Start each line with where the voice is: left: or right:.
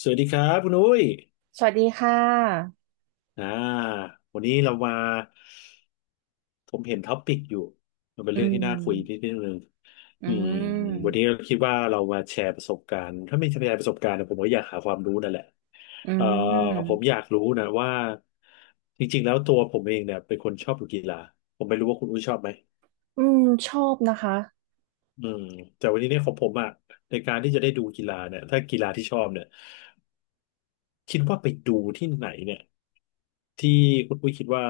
left: สวัสดีครับคุณอุ้ย
right: สวัสดีค่ะ
left: อ่าวันนี้เรามาผมเห็นท็อปิกอยู่มันเป็น
right: อื
left: เรื่องที่น่าคุยนิด
right: ม
left: นึง
right: อื
left: อืมวันนี้
right: ม
left: เราคิดว่าเรามาแชร์ประสบการณ์ถ้าไม่แชร์ประสบการณ์นะผมก็อยากหาความรู้นั่นแหละ
right: อื
left: เอ่อผมอ
right: ม
left: ยากรู้นะว่าจริงๆแล้วตัวผมเองเนี่ยเป็นคนชอบดูกีฬาผมไม่รู้ว่าคุณอุ้ยชอบไหม
right: อืมชอบนะคะ
left: อืมแต่วันนี้เนี่ยของผมอ่ะในการที่จะได้ดูกีฬาเนี่ยถ้ากีฬาที่ชอบเนี่ยคิดว่าไปดูที่ไหนเนี่ยที่คุณอุ้ยคิดว่า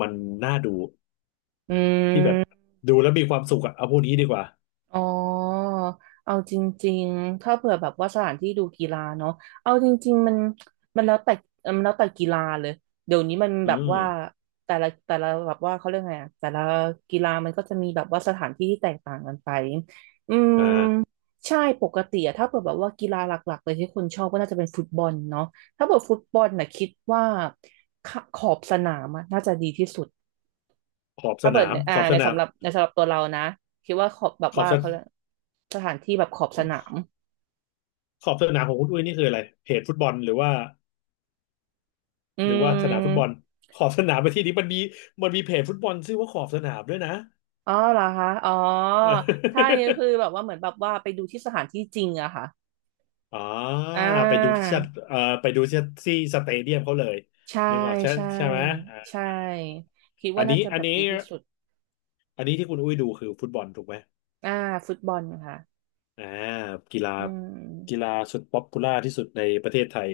left: มันน่าดู
right: อื
left: ที่แบบ
right: ม
left: ดูแล้วมีความสุขอะเอาพวกนี้ดีกว่า
right: อ๋อเอาจริงๆ ถ้าเผื่อแบบว่าสถานที่ดูกีฬาเนาะเอาจริงๆมันแล้วแต่มันแล้วแต่กีฬาเลยเดี๋ยวนี้มัน
left: อื
right: แบบ
left: ม
right: ว่าแต่ละแบบว่าเขาเรียกไงอะแต่ละกีฬามันก็จะมีแบบว่าสถานที่ที่แตกต่างกันไปอืม
left: อ่า
right: ใช่ ปกติอะถ้าเผื่อแบบว่ากีฬาหลักๆเลยที่คนชอบก็น่าจะเป็นฟุตบอลเนาะถ้าเผื่อฟุตบอลน่ะคิดว่าขขอบสนามอะน่าจะดีที่สุด
left: ขอบส
right: ถ้า
left: นา
right: เปิด
left: ม
right: ใน
left: ขอบส
right: ใน
left: นาม
right: สำหรับตัวเรานะคิดว่าขอบแบบ
left: ขอบ
right: ว่า
left: สน
right: เขาเรียกสถานที่แบบขอบสนาม
left: ขอบสนามของคุณอุ้ยนี่คืออะไรเพจฟุตบอลหรือว่า
right: อื
left: หรือว่าสนามฟุตบอล
right: ม
left: ขอบสนามไปที่นี้มันมีเพจฟุตบอลชื่อว่าขอบสนามด้วยนะ
right: อ๋อเหรอคะอ๋อถ้าอย่างนี้คือแบ บว่าเหมือนแบบว่าไปดูที่สถานที่จริงอะค่ะ
left: อ่า
right: อ่า
left: ไปดูที่ที่สเตเดียมเขาเลย
right: ใช่
left: นึกออกใช่
right: ใช่
left: ใช่ไหมอ่า
right: ใช่คิด
left: อั
right: ว่า
left: น
right: น่า
left: นี้
right: จะ
left: อั
right: แบ
left: น
right: บ
left: นี้
right: ดีที่สุด
left: อันนี้ที่คุณอุ้ยดูคือฟุตบอลถูกไหม
right: อ่าฟุตบอลค่ะ
left: อ่ากีฬา
right: อื
left: กี
right: ม
left: ฬาสุดป๊อปปูล่าที่สุดในประเทศไทย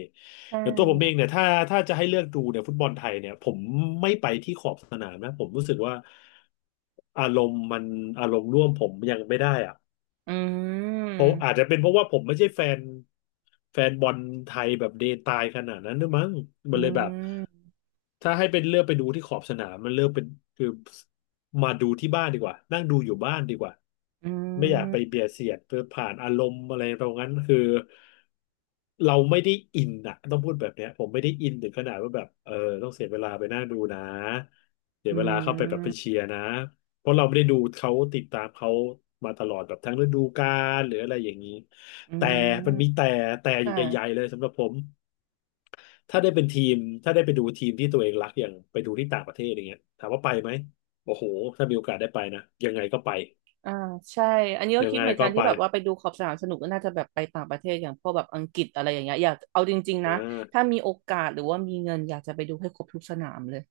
right: ใช่
left: อย่างตัวผมเองเนี่ยถ้าจะให้เลือกดูเนี่ยฟุตบอลไทยเนี่ยผมไม่ไปที่ขอบสนามนะผมรู้สึกว่าอารมณ์มันอารมณ์ร่วมผมยังไม่ได้อะ
right: อื
left: เพราะ
right: ม
left: อาจจะเป็นเพราะว่าผมไม่ใช่แฟนบอลไทยแบบเดตายขนาดนั้นด้วยมั้งมั
right: อื
left: นเลยแบบ
right: ม
left: ถ้าให้เป็นเลือกไปดูที่ขอบสนามมันเลือกเป็นคือมาดูที่บ้านดีกว่านั่งดูอยู่บ้านดีกว่า
right: อื
left: ไม่อยากไป
right: ม
left: เบียดเสียดเพื่อผ่านอารมณ์อะไรตรงนั้นคือเราไม่ได้อินอะต้องพูดแบบเนี้ยผมไม่ได้อินถึงขนาดว่าแบบเออต้องเสียเวลาไปนั่งดูนะเสีย
right: อื
left: เวลาเข้าไปแบบไป
right: ม
left: เชียร์นะ เพราะเราไม่ได้ดูเขาติดตามเขามาตลอดแบบทั้งฤดูกาลหรืออะไรอย่างนี้
right: อื
left: แต่
right: ม
left: มันมีแต่แต่
right: ค่ะ
left: ใหญ่ๆเลยสำหรับผมถ้าได้เป็นทีมถ้าได้ไปดูทีมที่ตัวเองรักอย่างไปดูที่ต่างประเทศอย่างเงี้ยถามว่าไปไหมโอ้โหถ้ามีโอกาสได้ไปนะยังไงก็ไป
right: อ่าใช่อันนี้ก็
left: ยัง
right: คิด
left: ไง
right: เหมือนกั
left: ก็
right: นที่
left: ไป
right: แบบว่าไปดูขอบสนามสนุกก็น่าจะแบบไปต่างประเทศอย่างพวกแบบอังกฤษอะไรอย่างเงี้ยอยากเอาจริงๆ
left: อ่
right: นะ
left: า
right: ถ้ามีโอกาสหรือว่ามีเงินอยากจะไปดูให้ครบทุกสนามเลย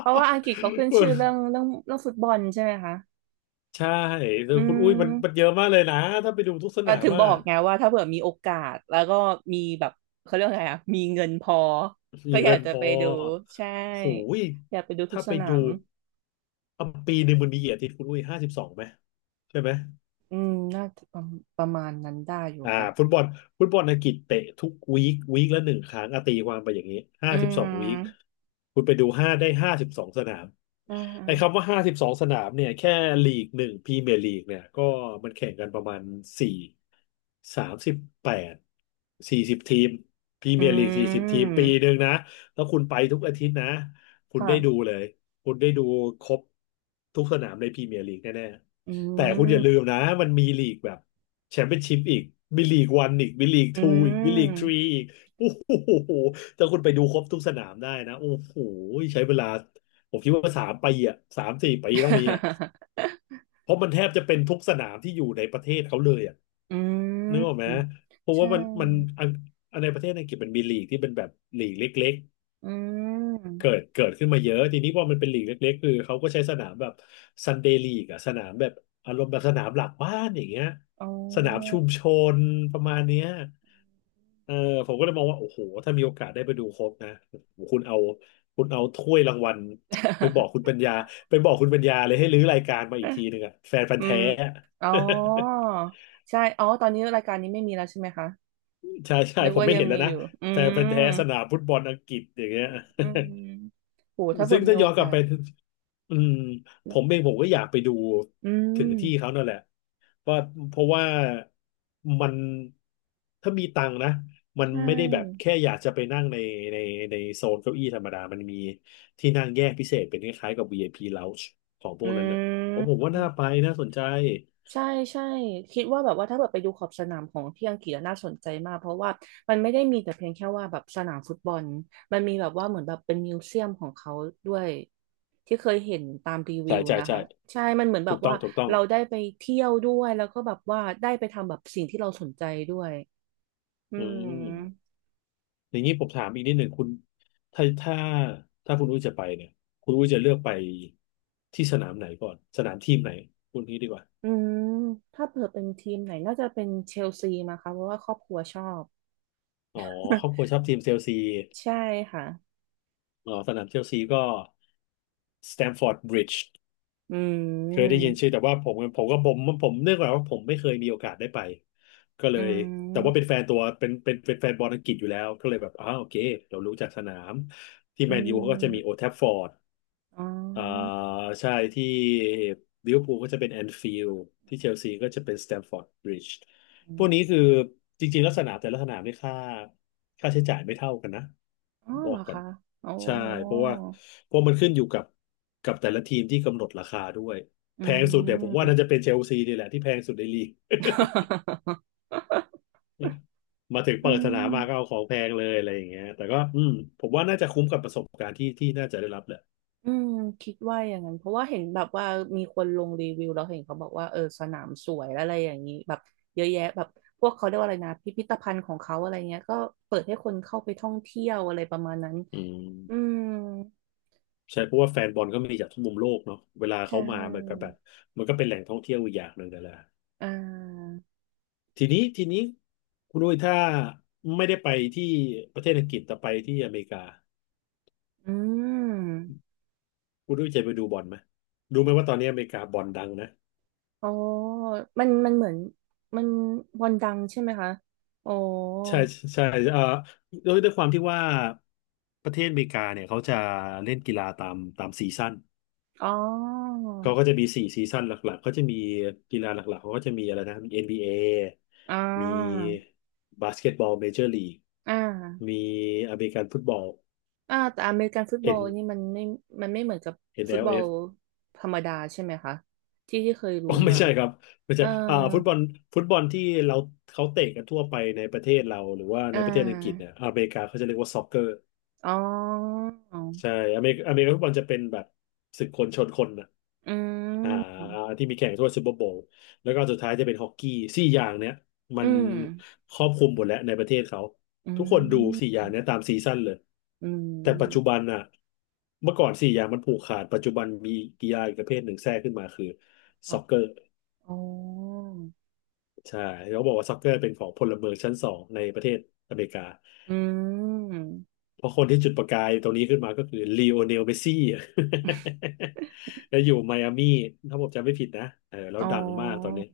right: เพราะว่าอังกฤษเขาขึ้นชื่อ เรื่องฟุตบอลใช่ไหมคะ
left: ใช่แต่
right: อื
left: คุณอุ้ยมันเย
right: ม
left: อะมากเลยนะถ้าไปดูทุกสนาม
right: ถึงบ
left: อ่ะ
right: อกไงว่าถ้าเผื่อมีโอกาสแล้วก็มีแบบเขาเรียกว่าไงอ่ะมีเงินพอ
left: มี
right: ก็อยา
left: เงิ
right: ก
left: น
right: จะ
left: พอ
right: ไปดูใช่
left: โหย
right: อยากไปดูทุก
left: ถ้า
right: ส
left: ไป
right: นา
left: ดู
right: ม
left: อ่ะปีหนึ่งมันมีกี่อาทิตย์คุณอุ้ยห้าสิบสองไหมใช่ไหม
right: อืมน่าจะประมาณนั้นได้อยู่
left: อ่า
right: ค่ะ
left: ฟุตบอลฟุตบอลอังกฤษเตะทุกวีควีคละหนึ่งครั้งอะตีความไปอย่างนี้ห้า
right: อื
left: สิบสองวีค
right: ม
left: คุณไปดูห้าสิบสองสนาม
right: อ่
left: ไอ้คำว่า
right: า
left: ห้าสิบสองสนามเนี่ยแค่ลีกหนึ่งพรีเมียร์ลีกเนี่ยก็มันแข่งกันประมาณสี่สามสิบแปดสี่สิบทีมพรีเมียร์ลีก
right: อื
left: สี่สิบทีมปี
right: ม
left: หนึ่งนะแล้วคุณไปทุกอาทิตย์นะคุณได้
right: ค่ะ
left: ดูเลยคุณได้ดูครบทุกสนามในพรีเมียร์ลีกแน่
right: อื
left: ๆแต่คุณอย่าลื
right: ม
left: มนะมันมีลีกแบบ แชมเปี้ยนชิพอีกบิลีกวันอีกบิลีก
right: อื
left: ทูอีกบิลีกทรี
right: ม
left: อีกโอ้โหถ้าคุณไปดูครบทุกสนามได้นะโอ้โหใช้เวลาผมคิดว่า3 ปีอ่ะ3-4 ปีต้องมีอ่ะ เพราะมันแทบจะเป็นทุกสนามที่อยู่ในประเทศเขาเลยอ่ะ
right: อื
left: นึกออกไหม
right: ม
left: เพราะ
right: ใช
left: ว่ามันมัน
right: ่
left: อันอันในประเทศอังกฤษมันมีลีกที่เป็นแบบลีกเล็ก
right: อื
left: ๆ
right: ม
left: เกิดขึ้นมาเยอะทีนี้พอมันเป็นลีกเล็กๆคือเขาก็ใช้สนามแบบซันเดย์ลีกอะสนามแบบอารมณ์แบบสนามหลักบ้านอย่างเงี้ย
right: อ๋อ
left: สนามชุมชนประมาณเนี้ย เออผมก็เลยมองว่าโอ้โหถ้ามีโอกาสได้ไปดูครบนะโอ้โหคุณเอาถ้วยรางวัลไปบอกคุณปั ญญาไปบอกคุณปัญญาเลยให้รื้อรายการมาอีกทีหนึ่งอะแฟนพัน
right: อื
left: ธุ์แท้
right: ม
left: อะ
right: อ๋อใช่อ๋อ ตอนนี้รายการนี้ไม่มีแล้วใช่ไหมคะ
left: ใช่ใช่
right: นึก
left: ผม
right: ว่า
left: ไม่
right: ยัง
left: เห็นแล้ว
right: มีอ
left: นะ
right: ยู่อื
left: แฟนพันธุ์แท้
right: ม
left: สนามฟุตบอลอังกฤษอย่างเงี้ย
right: อืมโหถ้าเกิ
left: ซึ่
right: ด
left: ง
right: มี
left: ถ้า
right: โอ
left: ย้อนก
right: กา
left: ลับ
right: ส
left: ไปอืมผ
right: นะ
left: มเองผมก็อยากไปดู
right: อื
left: ถึง
right: ม
left: ที่เขานั่นแหละว่าเพราะว่ามันถ้ามีตังค์นะมั
right: ใช
left: นไม่ได้แบบ
right: ่
left: แค่อยากจะไปนั่งในในโซนเก้าอี้ธรรมดามันมีที่นั่งแยกพิเศษเป็นคล้ายๆกับ VIP Lounge ของพวกนั้นน่ะ
right: อื
left: ผมว่าน่าไป
right: ม
left: น่าสนใจ
right: ใช่ใช่คิดว่าแบบว่าถ้าแบบไปดูขอบสนามของที่อังกฤษอะน่าสนใจมากเพราะว่ามันไม่ได้มีแต่เพียงแค่ว่าแบบสนามฟุตบอลมันมีแบบว่าเหมือนแบบเป็นมิวเซียมของเขาด้วยที่เคยเห็นตามรีวิ
left: ใช่
right: ว
left: ใช่
right: นะ
left: ใช่
right: คะใช่มันเหมือนแบ
left: ถู
right: บ
left: กต้อ
right: ว่า
left: งถูกต้อง
right: เราได้ไปเที่ยวด้วยแล้วก็แบบว่าได้ไปทำแบบสิ่งที่เราสนใจด้วยอื
left: อื
right: ม
left: ม อย่างนี้ผมถามอีกนิดหนึ่งคุณถ้าถ้าถ้าคุณอุ้ยจะไปเนี่ยคุณอุ้ยจะเลือกไปที่สนามไหนก่อนสนามทีมไหนคุณนี้ดีกว่า
right: อืมถ้าเผื่อเป็นทีมไหนน่าจะเป็นเชลซีมาค่ะเพราะว่าครอบครัวชอบ
left: อ๋อครอบครัวชอบทีมเชลซี
right: ใช่ค่ะ
left: อ๋อสนามเชลซีก็สแตมฟอร์ดบริดจ์
right: อื
left: เคยได้ยิน
right: ม
left: ชื่อแต่ว่าผมผมก็ผมผมเนื่องจากว่าผมไม่เคยมีโอกาสได้ไปก็เลย
right: อื
left: แต่ว่าเป็นแฟนตัวเป็นแฟนบอลอังกฤษอยู่แล้วก็เลยแบบอ้าวโอเคเรารู้จักสนามที่แมนยูเขาก็จะมีโอ
right: ม
left: d ท f ฟอร์ด
right: อ๋อ
left: อ่าใช่ที่ลิเวอร์พูลก็จะเป็นแอนฟิลด์ที่เชลซีก็จะเป็นสแตมฟอร์ดบริดจ์พวกนี้คือจริงๆลักษณะแต่ละสนามนี่ค่าค่าใช้จ่ายไม่เท่ากันนะ
right: อ๋อ
left: บอ
right: เหร
left: ก
right: อ
left: ก่อน
right: คะ โอ้
left: ใช่เพราะว่าเพราะมันขึ้นอยู่กับกับแต่ละทีมที่กำหนดราคาด้วย
right: อื
left: แพงสุดเนี่ยผมว่า
right: ม
left: น่าจะเป็นเชลซีนี่แหละที่แพงสุดในลีก
right: อืม
left: มาถึงเปิดสนามมาก็เอาของแพงเลยอะไรอย่างเงี้ยแต่ก็อืมผมว่าน่าจะคุ้มกับประสบการณ์ที่ที่น่าจะได้รับแหละ
right: อืมคิดว่าอย่างนั้นเพราะว่าเห็นแบบว่ามีคนลงรีวิวแล้วเห็นเขาบอกว่าเออสนามสวยอะไรอย่างนี้แบบเยอะแยะแบบพวกเขาเรียกว่าอะไรนะพิพิธภัณฑ์ของเขาอะไรเงี้ยก็เปิดให้คนเข้าไปท่องเที่ยวอะไรประมาณนั้น
left: อื
right: อื
left: ม
right: ม
left: ใช่เพราะว่าแฟนบอลก็มีจากทุกมุมโลกเนาะเวลาเขา
right: ใช่
left: มามันก็แบบมันก็เป็นแหล่งท่องเที่ยวอีกอย่างหนึ่งนั่นแหละ
right: อ่า
left: ทีนี้คุณอุ้ยถ้าไม่ได้ไปที่ประเทศอังกฤษแต่ไปที่อเมริกา
right: อืม
left: คุณอุ้ยจะไปดูบอลไหมรู้ไหมว่าตอนนี้อเมริกาบอลดังนะ
right: อ๋อมันเหมือนมันวันดังใช่ไหมคะอ๋อ
left: ใช่ใช่เอ่อด้วยด้วยความที่ว่าประเทศอเมริกาเนี่ยเขาจะเล่นกีฬาตามตามซีซั่น
right: อ๋อ
left: เขาก็จะมีสี่ซีซั่นหลักๆ เขาจะมีกีฬาหลักๆ เขาก็จะมีอะไรนะมีเอ็นบี b a
right: อ่า
left: มีบาสเกตบอลเมเจอร์ลีก
right: อ่า
left: มีอเมริกันฟุตบอล
right: อ่าแต่อเมริกันฟุตบอล
left: N
right: นี่มันไม่ไม่เหมือนกับ
left: เอ็ l f
right: ฟุ
left: อ
right: ต
left: ล
right: บอ
left: เอ
right: ล
left: ฟ
right: ธรรมดาใช่ไหมคะที่ที่เคย
left: อ๋
right: รู้
left: อไม่
right: มา
left: ใช่ครับไม่ใช่
right: เอ่า
left: อ่าฟุตบอลฟุตบอลที่เราเขาเตะกันทั่วไปในประเทศเราหรือว่าใน
right: อ่า
left: ประเทศอังกฤษเนี่ยอเมริกาเขาจะเรียกว่าซ็อกเกอร์
right: อ๋อ
left: ใช่อเมริกาฟุตบอลจะเป็นแบบศึกคนชนคนนะ
right: อื
left: อ่า
right: ม
left: ที่มีแข่งทั่วซูเปอร์โบว์แล้วก็สุดท้ายจะเป็นฮอกกี้สี่อย่างเนี้ยมั
right: อื
left: น
right: ม
left: ครอบคลุมหมดแล้วในประเทศเขา
right: อื
left: ทุกคนดูสี่
right: ม
left: อย่างเนี้ยตามซีซั่นเลย
right: อื
left: แต่ปัจจุ
right: ม
left: บันน่ะเมื่อก่อนสี่อย่างมันผูกขาดปัจจุบันมีกีฬาอีกประเภทหนึ่งแทรกขึ้นมาคือ
right: ค่ะ
left: ซ็อกเกอร์
right: อ๋อ
left: ใช่เขาบอกว่าซ็อกเกอร์เป็นของพลเมืองชั้นสองในประเทศอเมริกา
right: อืม
left: เพราะคนที่จุดประกายตรงนี้ขึ้นมาก็คือลีโอเนลเมสซี่ แล้วอยู่ไมอามี่ถ้าผมจำไม่ผิดนะเออแล้ว
right: อ๋อ
left: ดังมากตอนนี้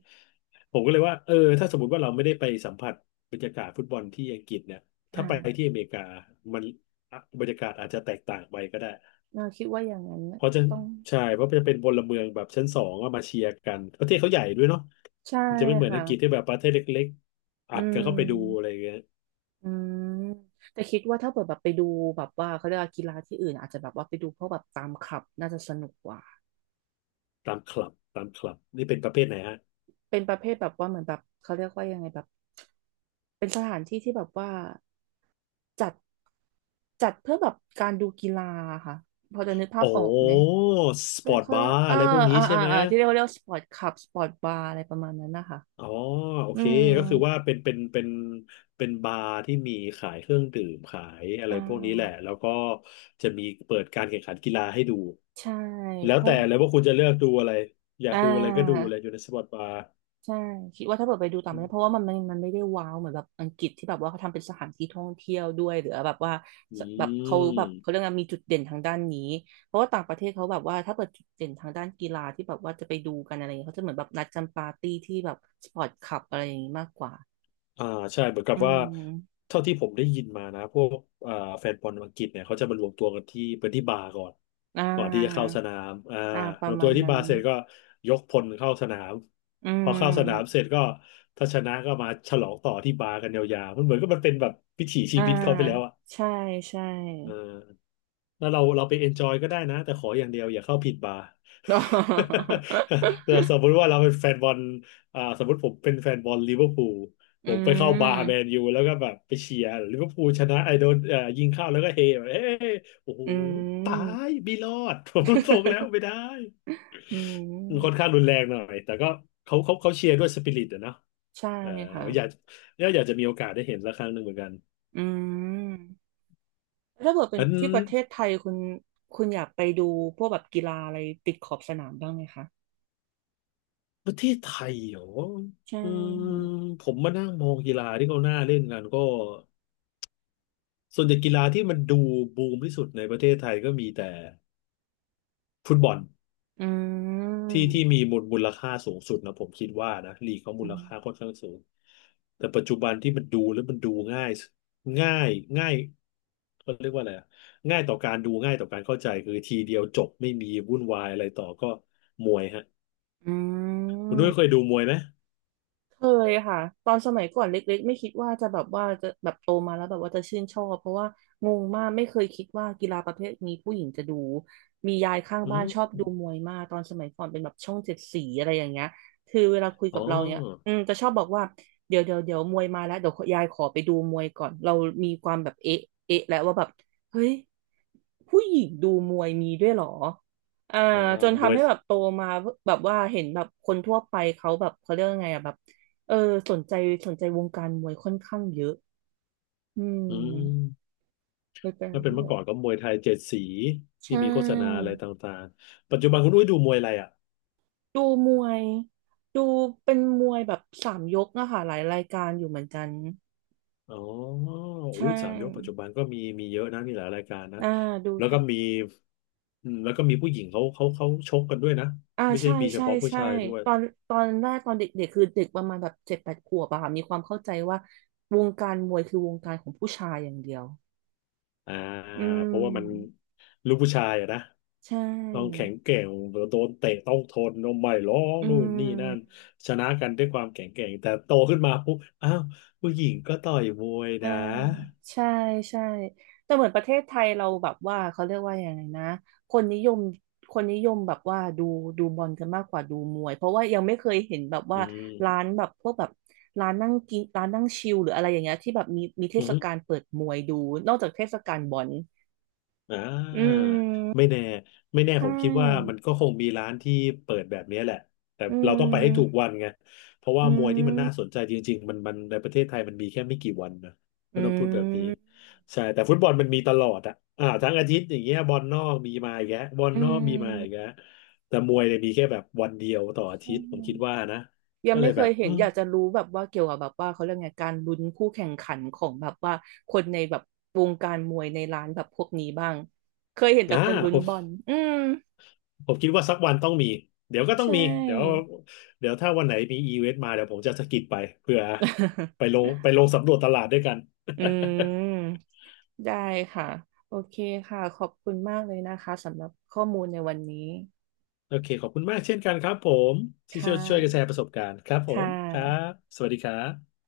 left: ผมก็เลยว่าเออถ้าสมมติว่าเราไม่ได้ไปสัมผัสบรรยากาศฟุตบอลที่อังกฤษเนี่ยถ้า
right: ค่ะ
left: ไปที่อเมริกามันอ่ะบรรยากาศอาจจะแตกต่างไปก็ได้
right: เราคิดว่าอย่างนั้น
left: เพ
right: น่ะ
left: ราะจะ
right: ต้อง
left: ใช่ เพราะจะเป็นพลเมืองแบบชั้นสองก็มาเชียร์กัน ประเทศเขาใหญ่ด้วยเนาะ
right: ใช่
left: มันจะไม่เหมือนอังกฤษที่
right: ค่ะ
left: แบบประเทศเล็กๆอั
right: อื
left: ดกันเข้าไปดูอะไร
right: ม
left: อย่างเงี้ย
right: อืมแต่คิดว่าถ้าเปิดแบบไปดูแบบว่าเขาเรียกว่ากีฬาที่อื่นอาจจะแบบว่าไปดูพวกแบบตามคลับน่าจะสนุกกว่า
left: ตามคลับนี่เป็นประเภทไหน
right: เป็นประเภทแบบว่าเหมือนแบบเขาเรียกว่ายังไงแบบเป็นสถานที่ที่แบบว่าจัดจัดเพื่อแบบการดูกีฬาค่ะพอจะนึกภาพ
left: โอ้
right: ออกไหม
left: สป
right: เขา
left: อร์ต
right: เขา
left: บา
right: เรียก
left: ร์อะไรพวกนี้ใช่ไหม
right: ที่เรียกว่าเรียกสปอร์ตคลับสปอร์ตบาร์อะไรประมาณนั้นนะคะ
left: อ๋อ โอ
right: อื
left: เค
right: ม
left: ก็คือว่าเป็นบาร์ที่มีขายเครื่องดื่มขายอะไร
right: อ่
left: พวกนี้แหละ
right: า
left: แล้วก็จะมีเปิดการแข่งขันกีฬาให้ดู
right: ใช่
left: แล้
right: เพ
left: ว
right: ราะ
left: แต่เลยว่าคุณจะเลือกดูอะไร อยา
right: อ่
left: กดูอะไรก็ดูเลยอ
right: า
left: ยู่ในสปอร์ตบาร์
right: ใช่คิดว่าถ้าเกิดไปดูต่างป
left: อ
right: ระเทศเพราะว่ามันไม่ได้ว้าวเหมือนแบบอังกฤษที่แบบว่าเขาทำเป็นสถานที่ท่องเที่ยวด้วยหรือแบบว่า
left: ื
right: สแบบ
left: ม
right: เขาเรื่กงมีจุดเด่นทางด้านนี้เพราะว่าต่างประเทศเขาแบบว่าถ้าเกิดจุดเด่นทางด้านกีฬาที่แบบว่าจะไปดูกันอะไรอย่างเงี้ยเขาจะเหมือนแบบนัดกันปาร์ตี้ที่แบบสปอร์ตคลับอะไรอย่างงี้มากกว่า
left: อ่าใช่เหมือนกั
right: อื
left: บว่า
right: ม
left: เท่าที่ผมได้ยินมานะพวกอ่าแฟนบอลอังกฤษเนี่ยเขาจะมารวมตัวกันที่เป็นที่บาร์ก่อน
right: อ่
left: ก่อนที่จะเข้า
right: า
left: สนามอ่า
right: อ่าป
left: ร
right: ระ
left: วม
right: มา
left: ตัว
right: ณ
left: ที่
right: นั้
left: บา
right: น
left: ร์เสร็จก็ยกพลเข้าสนาม
right: อื
left: พอเข้าสนามเส
right: ม
left: ร็จก็ถ้าชนะก็มาฉลองต่อที่บาร์กันยาวๆมันเหมือนก็มันเป็นแบบวิถีชี
right: อ่า
left: วิตเขาไปแล้ว
right: ใช่ใช่
left: เออแล้วเราไปเอนจอยก็ได้นะแต่ขออย่างเดียวอย่าเข้าผิดบาร์ เราสมมติว่าเราเป็นแฟนบอลอ่าสมมติผมเป็นแฟนบอลลิเวอร์พูลผ
right: อื
left: มไปเข้า
right: ม
left: บาร์แมน ยูแล้วก็แบบไปเชียร์ลิเวอร์พูลชนะไอโดนยิงเข้าแล้วก็เฮแบบเอ้ยโอ้โห
right: อื
left: ตาย
right: ม
left: ไม่รอด ผมรส่งแล้วไม่ ได้
right: อืม
left: มันค่อนข้างรุนแรงหน่อยแต่ก็เขาเชียร์ด้วยสปิริตอะเนาะ
right: ใช่
left: เออ
right: ค่ะ
left: อยากแล้วอยากจะมีโอกาสได้เห็นละครั้งหนึ่งเหมือนกัน
right: อืมแล้วถ้าเกิดเป็น
left: งั้น
right: ที่ประเทศไทยคุณอยากไปดูพวกแบบกีฬาอะไรติดขอบสนามบ้างไหมคะ
left: ประเทศไทยเหรอ
right: ใช
left: อืม
right: ่
left: ผมมานั่งมองกีฬาที่เขาหน้าเล่นกันก็ส่วนใหญ่กีฬาที่มันดูบูมที่สุดในประเทศไทยก็มีแต่ฟุตบอล
right: อืม
left: ที่มีมูลค่าสูงสุดนะผมคิดว่านะลีกเขามู
right: อื
left: ล
right: ม
left: ค่าค่อนข้างสูงแต่ปัจจุบันที่มันดูแล้วมันดูง่ายง่ายง่ายเขาเรียกว่าอะไรอะง่ายต่อการดูง่ายต่อการเข้าใจคือทีเดียวจบไม่มีวุ่นวายอะไรต่อก็มวยฮะ
right: อื
left: คุณด้วยเคย
right: ม
left: ดูมวยไหม
right: เคยค่ะตอนสมัยก่อนเล็กๆไม่คิดว่าจะแบบว่าจะแบบโตมาแล้วแบบว่าจะชื่นชอบเพราะว่างงมากไม่เคยคิดว่ากีฬาประเภทนี้ผู้หญิงจะดู มียายข้าง
left: อื
right: บ้าน
left: ม
right: ชอบดูมวยมากตอนสมัยก่อนเป็นแบบช่องเจ็ดสีอะไรอย่างเงี้ยคือเวลาคุย
left: อ๋อ
right: กับเราเนี้ยอืมจะชอบบอกว่าเดี๋ยวมวยมาแล้วเดี๋ยวยายขอไปดูมวยก่อน เรามีความแบบเอ๊ะแล้วว่าแบบเฮ้ยผู้หญิงดูมวยมีด้วยเหรออ่า
left: อ่า
right: จน
left: ม
right: ทำ
left: วย
right: ให้แบบโตมาแบบว่าเห็นแบบคนทั่วไปเขาแบบเขาเรียกว่าไงอ่ะแบบ เออสนใจสนใจวงการมวยค่อนข้างเยอะอื
left: อื
right: ม
left: ม
right: เลยเป็นร
left: ถ้าเป็น
right: ที่แบ
left: เมื่อ
right: บ
left: ก่อนก็มวยไทยเจ็ดสี
right: ใช
left: ที่มีโฆษณา
right: ่
left: อะไรต่างๆปัจจุบันคุณอุ้ยดูมวยอะไรอ่ะ
right: ดูมวยดูเป็นมวยแบบสามยกอะค่ะหลายรายการอยู่เหมือนกัน
left: อ๋อ
right: ใช
left: อุ้ยสามยกปัจจุ
right: ่
left: บันก็มีมีเยอะนะมีหลายรายการนะ
right: อ่าดู
left: แล้ว
right: ทุ
left: ก็
right: ก
left: มีอืมแล้วก็มีผู้หญิงเขาชกกันด้วยนะ
right: อ่า
left: ไม่ใช่
right: ใช่
left: มีเฉ
right: ใช่
left: พาะผู้
right: ใช่
left: ชายด้วย
right: ตอนตอนแรกตอนเด็กๆคือเด็กประมาณแบบเจ็ดแปดขวบอะค่ะมีความเข้าใจว่าวงการมวยคือวงการของผู้ชายอย่างเดียว
left: อ่า
right: อื
left: เพราะว่ามัน
right: ม
left: ลูกผู้ชายอะนะ
right: ใช
left: ต้องแข็
right: ่
left: งแกร่งโดนเตะต้องทนนมไม่ร้อง
right: อื
left: นู่นนี่นั่น
right: ม
left: ชนะกันด้วยความแข็งแกร่งแต่โตขึ้นมาปุ๊บอ้าวผู้หญิงก็ต่อยมวย
right: อ่า
left: นะ
right: ใช่ใช่แต่เหมือนประเทศไทยเราแบบว่าเขาเรียกว่าอย่างไงนะคนนิยมคนนิยมแบบว่าดูบอลกันมากกว่าดูมวยเพราะว่ายังไม่เคยเห็นแบบ
left: อื
right: ว่าร้า
left: ม
right: นแบบพวกแบบร้านนั่งกินร้านนั่งชิลหรืออะไรอย่างเงี้ยที่แบบมีเท
left: อื
right: ศ
left: ม
right: กาลเปิดมวยดูนอกจากเทศกาลบอล
left: อ่
right: อื
left: าไม่
right: ม
left: แน่ไม่แน่
right: ใช
left: ผมคิดว่ามั
right: ่
left: นก็คงมีร้านที่เปิดแบบนี้แหละ แต่
right: อื
left: เราต้องไปให้ถูก
right: ม
left: วันไงเพราะว่า
right: อื
left: มวยที่มัน
right: ม
left: น่าสนใจจริงๆมันมันในประเทศไทยมันมีแค่ไม่กี่วันนะ
right: อื
left: ก็ต้องพูดแบบนี้
right: ม
left: ใช่แต่ฟุตบอลมันมีตลอดอ่ะอ่าทั้งอาทิตย์อย่างเงี้ยบอลนอกมีมาอีกแล้วบอล
right: อื
left: นอกมีมาอีก
right: ม
left: แล้วแต่มวยเนี่ยมีแค่แบบวันเดียวต่ออา
right: ใช่
left: ทิตย์ผมคิดว่านะ
right: ยัง
left: ก็เล
right: ไม่
left: ย
right: เค
left: แบ
right: ย
left: บ
right: เห็
left: อื
right: น
left: ม
right: อยากจะรู้แบบว่าเกี่ยวกับแบบว่าเขาเรียกไงการลุ้นคู่แข่งขันของแบบว่าคนในแบบวงการมวยในร้านแบบพวกนี้บ้างเคยเห็นแต่
left: อ่
right: คนลุ้นบอล
left: า
right: อืม
left: ผมคิดว่าสักวันต้องมี เดี๋ยวก็ต้อง
right: ใช
left: มี เดี๋ยว
right: ่
left: เดี๋ยวถ้าวันไหนมีอีเวนต์มาเดี๋ยวผมจะสะกิดไปเพื่อไปลงสำรวจตลาดด้วยกัน
right: อื มได้ค่ะโอเคค่ะขอบคุณมากเลยนะคะสำหรับข้อมูลในวันนี้
left: โอเคขอบคุณมากเช่นกันครับผมที่
right: ค่
left: ช่วยกันแช
right: ะ
left: ร์ประสบการณ์ครับผ
right: ค่
left: มครั
right: ะ
left: บสวัสดีครับ